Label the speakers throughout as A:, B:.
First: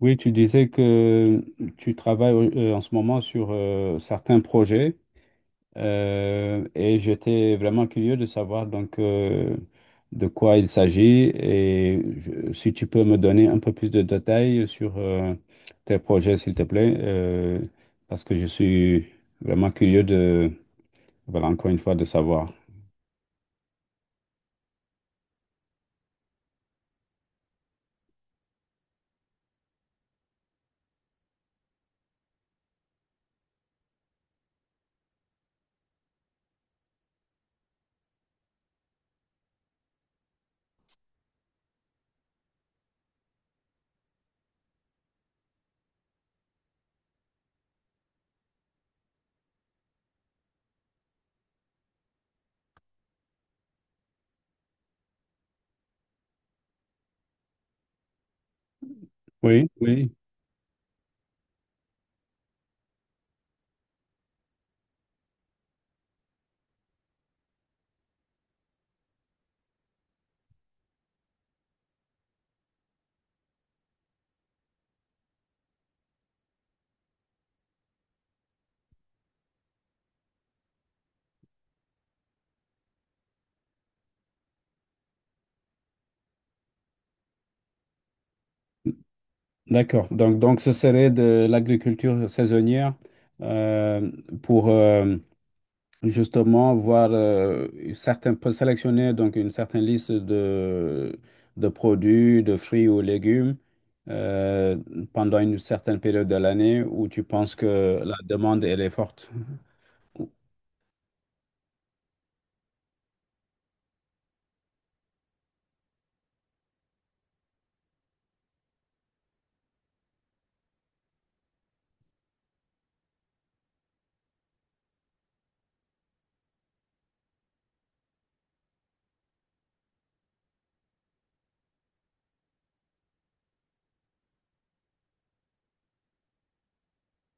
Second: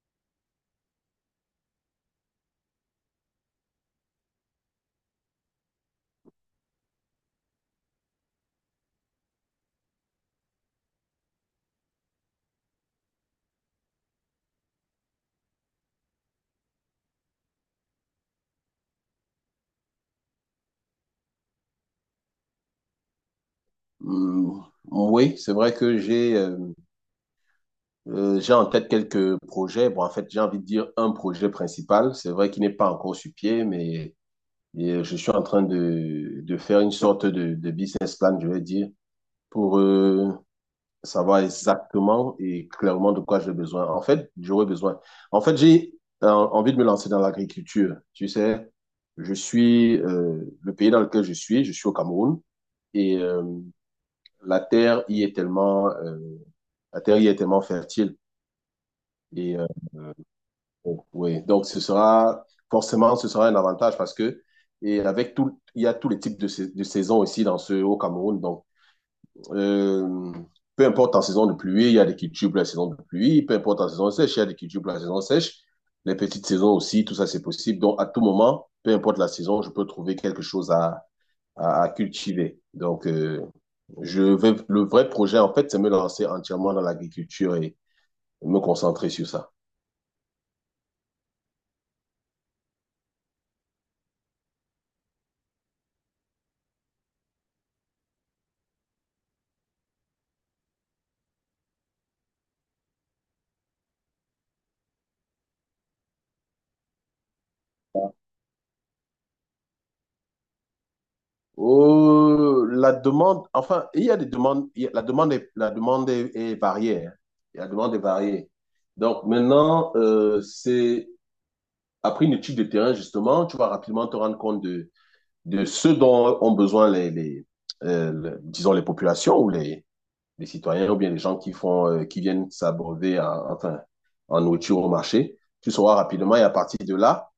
A: Oui, tu disais que tu travailles en ce moment sur certains projets et j'étais vraiment curieux de savoir donc de quoi il s'agit si tu peux me donner un peu plus de détails sur tes projets, s'il te plaît, parce que je suis vraiment curieux de, voilà, encore une fois, de savoir.
B: Hum, oui, c'est vrai que j'ai en tête quelques projets. Bon, en fait, j'ai envie de dire un projet principal. C'est vrai qu'il n'est pas encore sur pied, mais et je suis en train de faire une sorte de business plan, je vais dire, pour savoir exactement et clairement de quoi j'ai besoin. En fait, j'aurais besoin. En fait, j'ai envie de me lancer dans l'agriculture. Tu sais, je suis le pays dans lequel je suis au Cameroun, et la terre y est tellement, la terre y est tellement fertile. Et
A: Oui, oui.
B: oui, donc ce sera forcément ce sera un avantage parce que et avec tout, il y a tous les types de, de saisons ici dans ce au Cameroun. Donc euh, peu importe en saison de pluie, il y a des cultures pour la saison de pluie. Peu importe en saison sèche, il y a des cultures pour la saison sèche. Les petites saisons aussi, tout ça c'est possible. Donc à tout moment, peu importe la saison, je peux trouver quelque chose à cultiver. Donc le vrai projet en fait, c'est me lancer entièrement dans l'agriculture et me concentrer sur ça.
A: D'accord. Donc, ce serait de l'agriculture saisonnière euh, pour... justement voir certains, peut sélectionner donc une certaine liste de produits, de fruits ou légumes euh, pendant une certaine période de l'année où tu penses que la demande elle est forte.
B: La demande, enfin, il y a des demandes, il y a- la demande est, est variée, hein. La demande est variée. Donc maintenant, c'est après une étude de terrain, justement, tu vas rapidement te rendre compte de ce dont ont besoin les, disons, les populations ou des citoyens ou bien des gens qui font, qui viennent s'abreuver en nourriture au marché. Tu sauras rapidement et à partir de là,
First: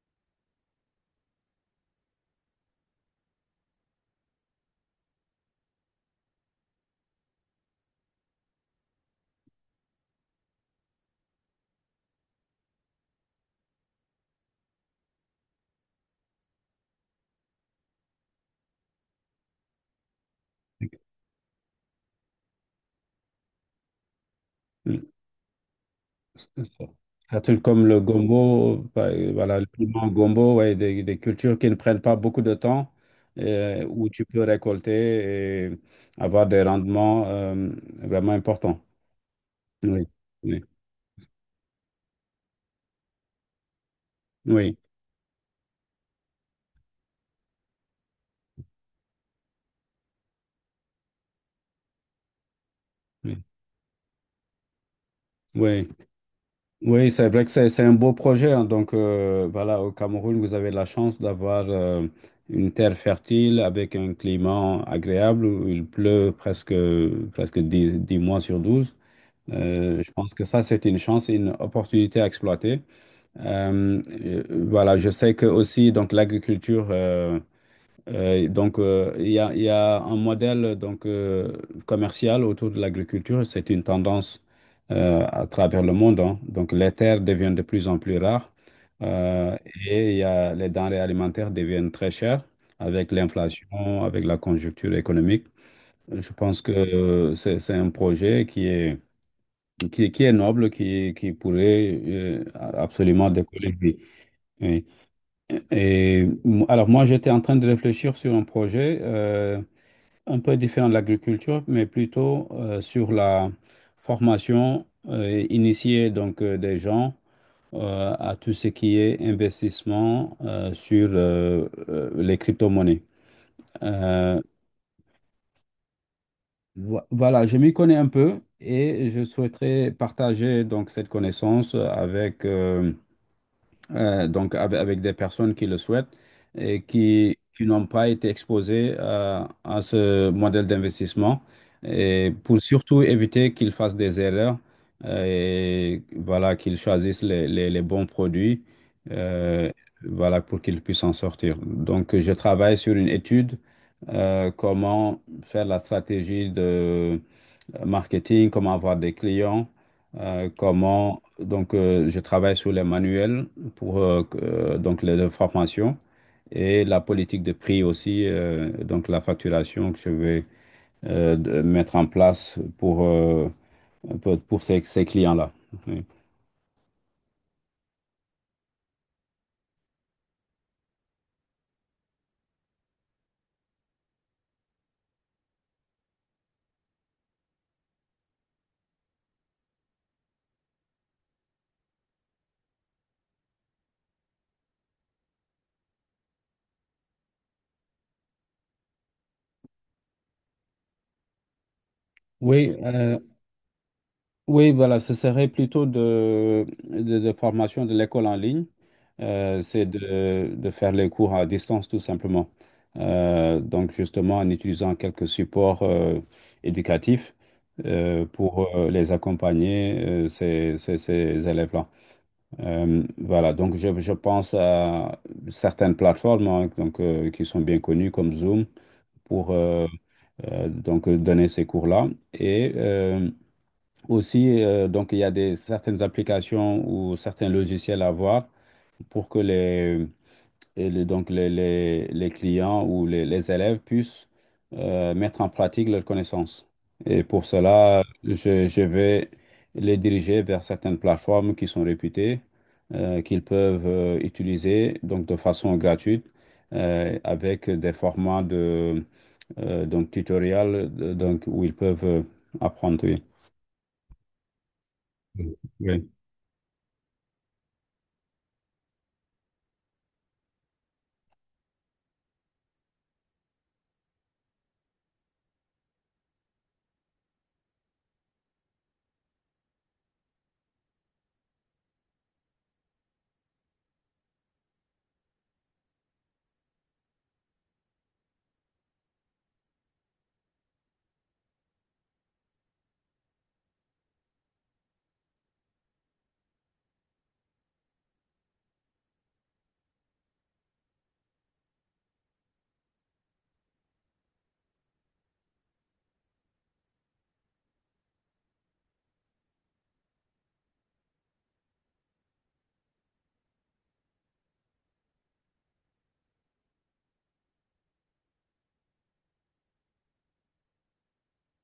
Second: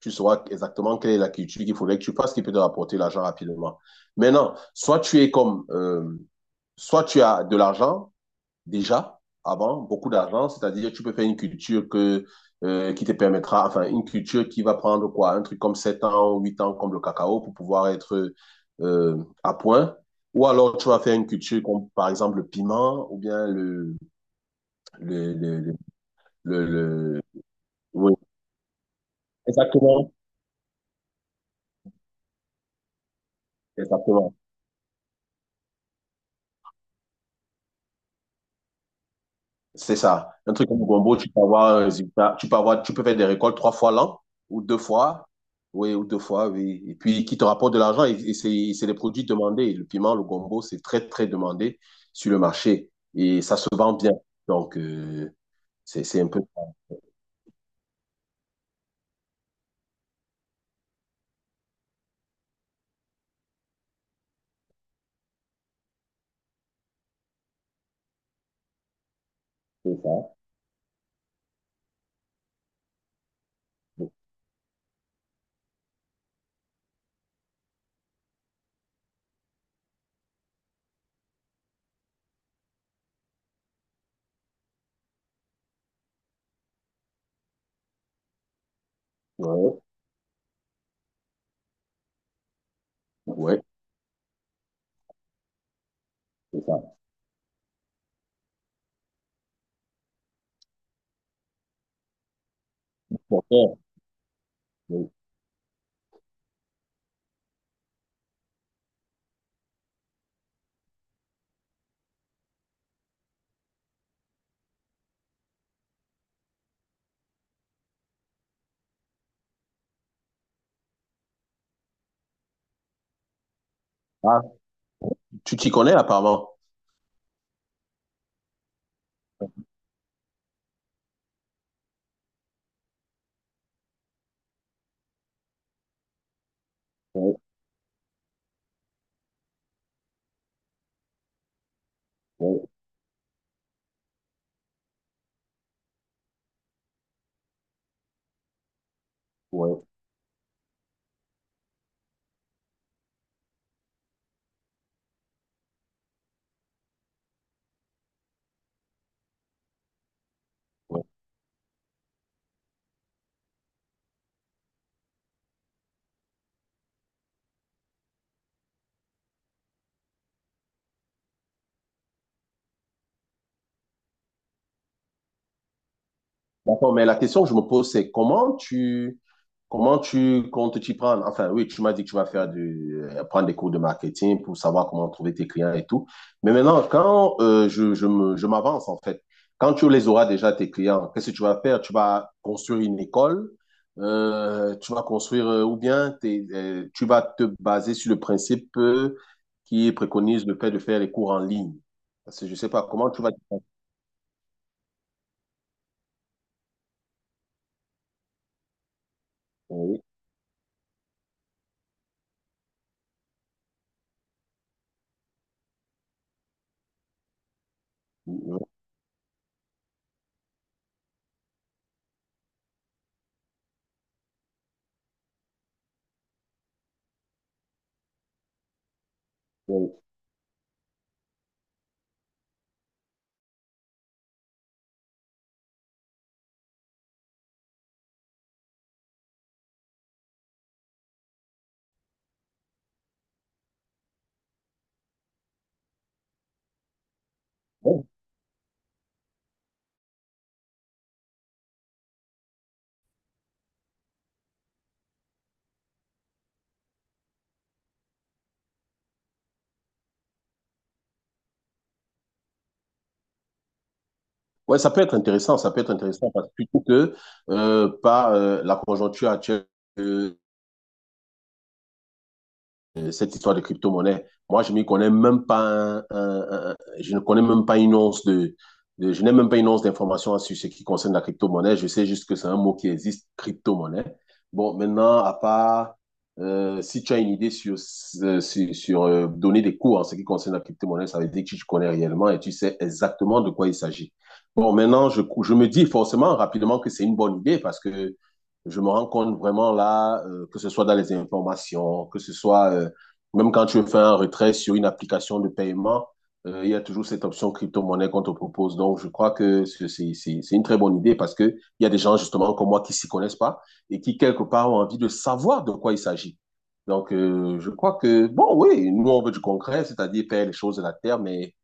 B: tu sauras exactement quelle est la culture qu'il faudrait que tu fasses, qui peut te rapporter l'argent rapidement. Maintenant, soit tu as de l'argent, déjà avant, beaucoup d'argent, c'est-à-dire tu peux faire une culture que, qui te permettra, enfin une culture qui va prendre, quoi, un truc comme 7 ans, ou 8 ans, comme le cacao, pour pouvoir être euh, à point. Ou alors tu vas faire une culture comme, par exemple, le piment ou bien
A: Le-
B: le, le, le...
A: Un comme le
B: Oui,
A: gombo, voilà, le piment
B: exactement.
A: gombo, ouais, des cultures qui ne prennent pas beaucoup de temps, où tu
B: Exactement.
A: peux récolter et avoir des rendements vraiment importants.
B: C'est
A: Oui,
B: ça. Un
A: oui,
B: truc comme le gombo, tu peux avoir un résultat, tu peux faire des récoltes trois fois l'an ou
A: oui,
B: deux fois. Oui, ou deux fois, oui. Et puis, qui te rapporte de l'argent, et c'est des produits demandés. Le piment, le gombo, c'est très, très demandé sur le marché. Et
A: oui.
B: ça se vend bien. Donc,
A: Oui.
B: c'est un peu
A: Oui, c'est vrai que c'est un beau projet, hein. Donc, voilà, au Cameroun, vous avez la chance d'avoir une terre fertile avec un climat agréable où il pleut presque 10 10 mois sur 12. Je pense
B: ça.
A: que ça, c'est une chance et une opportunité à exploiter. Euh, euh, voilà, je sais que aussi, donc, l'agriculture. Il y a un modèle donc, commercial autour de l'agriculture. C'est une tendance à travers le monde, hein. Donc, les terres deviennent de plus en plus rares euh,
B: Ouais,
A: et il y a, les denrées alimentaires deviennent très chères avec
B: ouais,
A: l'inflation, avec la conjoncture économique. Je
B: c'est
A: pense que
B: ça.
A: c'est un projet qui est, qui, est qui est noble, qui pourrait absolument décoller.
B: Bon,
A: Oui. Oui.
B: ouais.
A: Alors moi, j'étais en train de réfléchir sur un projet, un peu différent de l'agriculture, mais plutôt sur la formation et initier donc des gens à tout ce qui est investissement sur les crypto-monnaies. Euh,
B: Ah, tu t'y connais apparemment.
A: voilà, je m'y connais un peu et je souhaiterais partager donc cette connaissance avec donc avec des personnes qui le souhaitent et
B: Ouais,
A: qui n'ont pas été exposées à ce modèle d'investissement et pour
B: ouais,
A: surtout éviter qu'ils fassent des erreurs et voilà, qu'ils choisissent les bons produits, euh,
B: ouais.
A: voilà, pour qu'ils puissent en sortir. Donc, je travaille sur une étude, comment faire la stratégie marketing, comment avoir des clients,
B: Ouais.
A: comment... Donc, je travaille sur les manuels pour donc les formations et la politique de prix aussi, donc la facturation que je vais mettre en place pour ces, ces clients-là. Oui,
B: D'accord, mais la question que je me pose, c'est comment tu comptes t'y prendre? Enfin, oui, tu m'as dit que tu vas faire prendre des cours de marketing pour savoir comment trouver tes clients et tout. Mais maintenant, quand je m'avance, en fait, quand tu les auras déjà, tes clients, qu'est-ce que tu vas faire? Tu vas construire une école, tu vas construire, ou bien tu vas te baser sur le principe qui préconise le fait de faire les cours en ligne. Parce que je sais
A: Oui,
B: pas comment
A: euh,
B: tu vas t'y prendre.
A: Oui, voilà, ce serait plutôt de formation de l'école en ligne. C'est
B: Oui,
A: de faire les cours à distance, tout simplement. Donc, justement, en utilisant quelques supports éducatifs
B: oui,
A: pour les accompagner, ces, ces, ces élèves-là. Voilà, donc je pense à certaines plateformes, hein, donc, qui sont bien connues comme Zoom pour donner ces cours-là. Et, aussi, donc, il y a des, certaines applications ou certains logiciels à voir pour que les, donc les clients ou les élèves puissent mettre en pratique leurs connaissances. Et pour cela,
B: oui.
A: je vais les diriger vers certaines plateformes qui sont réputées, qu'ils peuvent utiliser donc de façon gratuite avec des formats de donc tutoriels donc, où ils peuvent apprendre.
B: Ouais, ça peut être
A: Oui.
B: intéressant, ça peut être
A: Oui.
B: intéressant, parce que plutôt que par la conjoncture actuelle, cette histoire de crypto-monnaie. Moi, je m'y connais même pas, je ne connais même pas une once je n'ai même pas une once d'information sur ce qui concerne la crypto-monnaie. Je sais juste que c'est un mot qui existe, crypto-monnaie. Bon, maintenant, à part, si tu as une idée sur, donner des cours en ce qui concerne la crypto-monnaie, ça veut dire que tu connais réellement et tu sais exactement de quoi il s'agit. Bon, maintenant, je me dis forcément rapidement que c'est une bonne idée, parce que je me rends compte vraiment là, que ce soit dans les informations, que ce soit, même quand tu fais un retrait sur une application de paiement, il y a toujours cette option crypto-monnaie qu'on te propose. Donc, je crois que c'est une très bonne idée, parce que il y a des gens, justement, comme moi, qui s'y connaissent pas et qui, quelque part, ont envie de savoir de quoi il s'agit. Donc, je crois que, bon, oui, nous, on veut du concret, c'est-à-dire faire les choses de la terre, mais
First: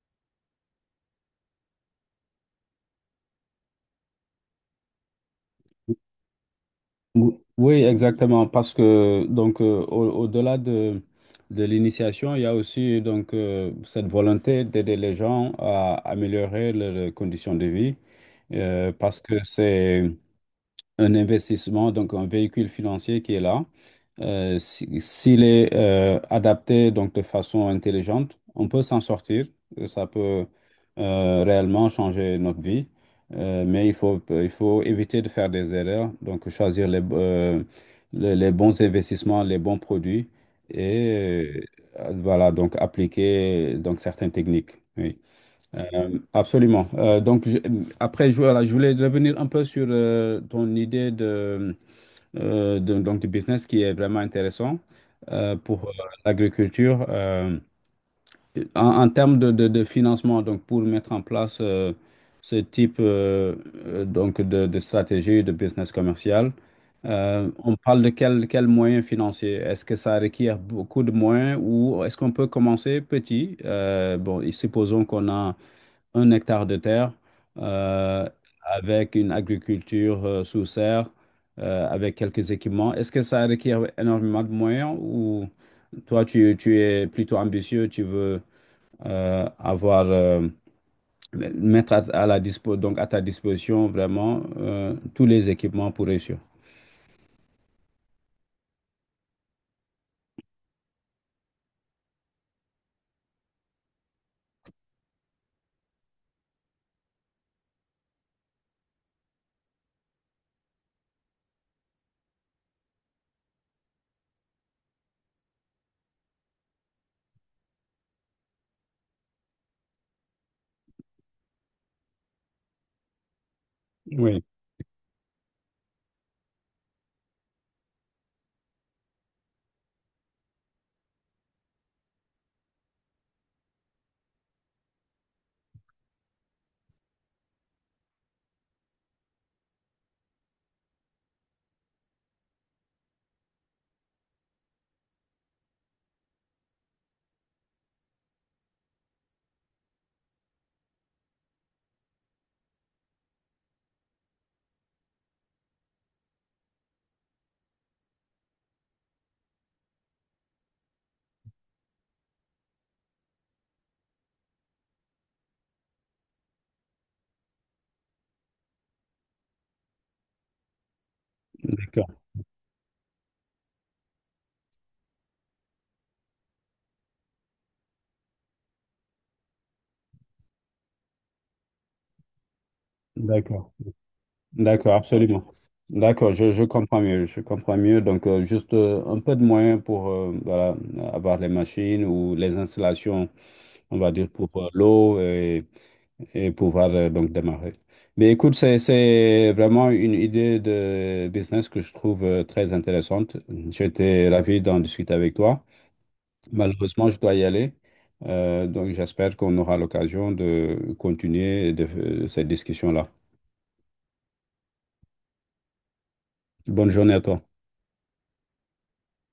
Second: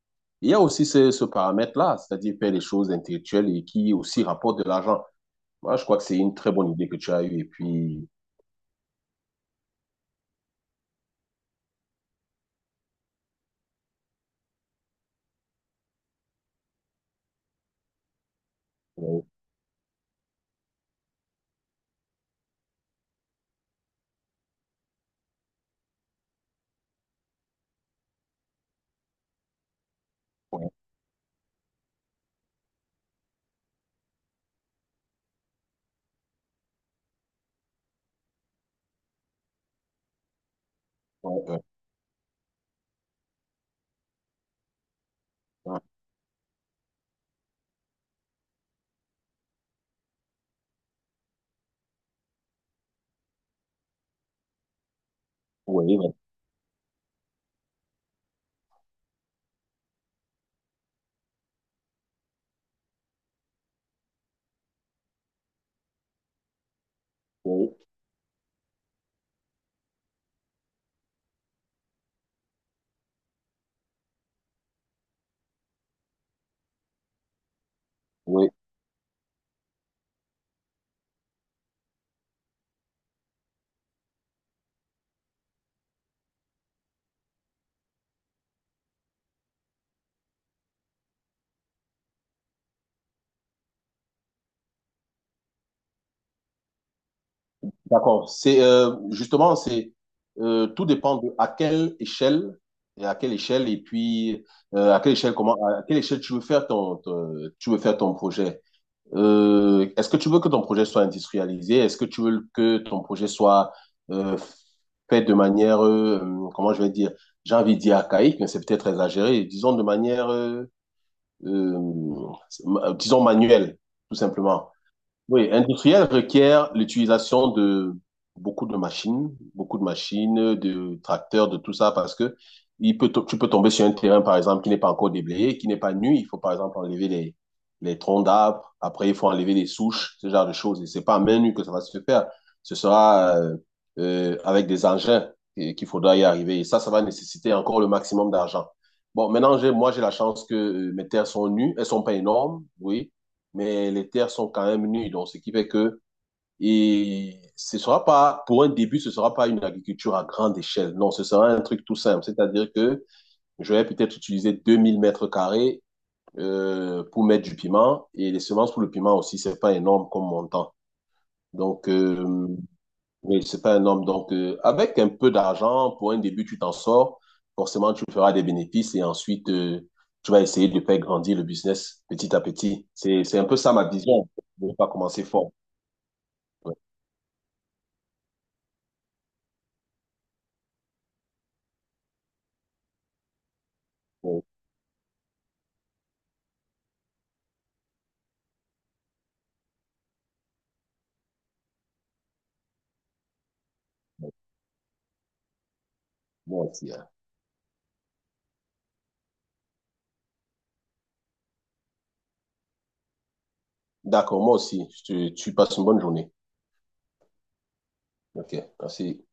B: il y a aussi ce paramètre-là, c'est-à-dire faire les choses intellectuelles et qui aussi rapportent de l'argent. Moi, je crois que c'est une très bonne idée que tu as eue. Et
A: Oui,
B: puis,
A: exactement, parce que donc au-delà de l'initiation, il y a aussi donc cette volonté d'aider les gens à améliorer leurs conditions de vie, parce
B: oui,
A: que c'est un investissement, donc un véhicule financier qui est là. S'il est adapté donc de façon intelligente, on peut s'en sortir. Ça peut
B: oui,
A: réellement changer notre vie. Mais il faut éviter de faire des erreurs, donc choisir les bons investissements, les bons produits
B: oui,
A: et voilà, donc appliquer donc certaines techniques. Oui. Absolument. Après, je, voilà, je voulais revenir un peu sur ton idée de donc du business qui est vraiment intéressant pour
B: oui, oui,
A: l'agriculture, en, en termes de, de financement, donc pour mettre en place ce type donc de stratégie de business commercial,
B: oui,
A: on parle de quel moyens financiers? Est-ce que ça requiert beaucoup de moyens ou est-ce qu'on peut commencer petit? Bon, et supposons qu'on a un hectare de terre euh,
B: oui.
A: avec une agriculture sous serre, avec quelques équipements. Est-ce que ça requiert énormément de moyens ou toi, tu es plutôt ambitieux, tu veux avoir, mettre à la dispo, donc à ta disposition vraiment tous les équipements pour réussir?
B: D'accord. C'est, justement, c'est tout dépend de à quelle échelle et à quelle échelle, et puis à quelle échelle, comment, à quelle échelle tu veux faire ton, tu veux faire ton projet. Est-ce que tu veux que ton projet soit industrialisé? Est-ce que tu veux que ton projet soit euh, fait de manière, comment je vais dire? J'ai envie de dire archaïque, mais c'est peut-être exagéré. Disons de manière, euh, disons manuelle, tout
A: Oui,
B: simplement. Oui, industriel requiert l'utilisation de beaucoup de machines, de tracteurs, de tout ça, parce que tu peux tomber sur un terrain, par exemple, qui n'est pas encore déblayé, qui n'est pas nu. Il faut, par exemple, enlever les troncs d'arbres. Après, il faut enlever les souches, ce genre de choses. Et c'est pas à main nue que ça va se faire. Ce sera, avec des engins, qu'il faudra y arriver. Et ça va nécessiter encore le maximum d'argent. Bon, maintenant, moi, j'ai la chance que mes terres sont nues. Elles sont pas énormes, oui, mais les terres sont quand même nues. Donc, ce qui fait que, et ce sera pas, pour un début, ce sera pas une agriculture à grande échelle. Non, ce sera un truc tout simple. C'est-à-dire que je vais peut-être utiliser 2 000 m² pour mettre du piment, et les semences pour le piment aussi, c'est pas énorme comme montant. Donc,
A: d'accord,
B: oui, c'est pas un homme. Donc, avec un peu d'argent, pour un début, tu t'en sors. Forcément, tu feras des bénéfices et ensuite, tu vas essayer de faire grandir le business petit à petit. C'est un peu
A: d'accord.
B: ça, ma vision. Je ne vais
A: D'accord,
B: pas
A: voilà,
B: commencer
A: absolument.
B: fort.
A: D'accord, je
B: Ouais,
A: comprends mieux, je comprends mieux. Donc, juste un peu de moyens pour voilà, avoir les machines ou les installations, on va dire,
B: ouais,
A: pour l'eau et pouvoir donc démarrer. Mais écoute, c'est vraiment une idée de business que je trouve très intéressante. J'étais
B: ouais.
A: ravi d'en discuter avec toi.
B: Moi aussi, hein.
A: Malheureusement, je dois y aller. Donc, j'espère qu'on aura l'occasion de continuer de, cette discussion-là.
B: D'accord, moi aussi. Tu passes une bonne journée.
A: Bonne journée à toi.
B: OK, merci.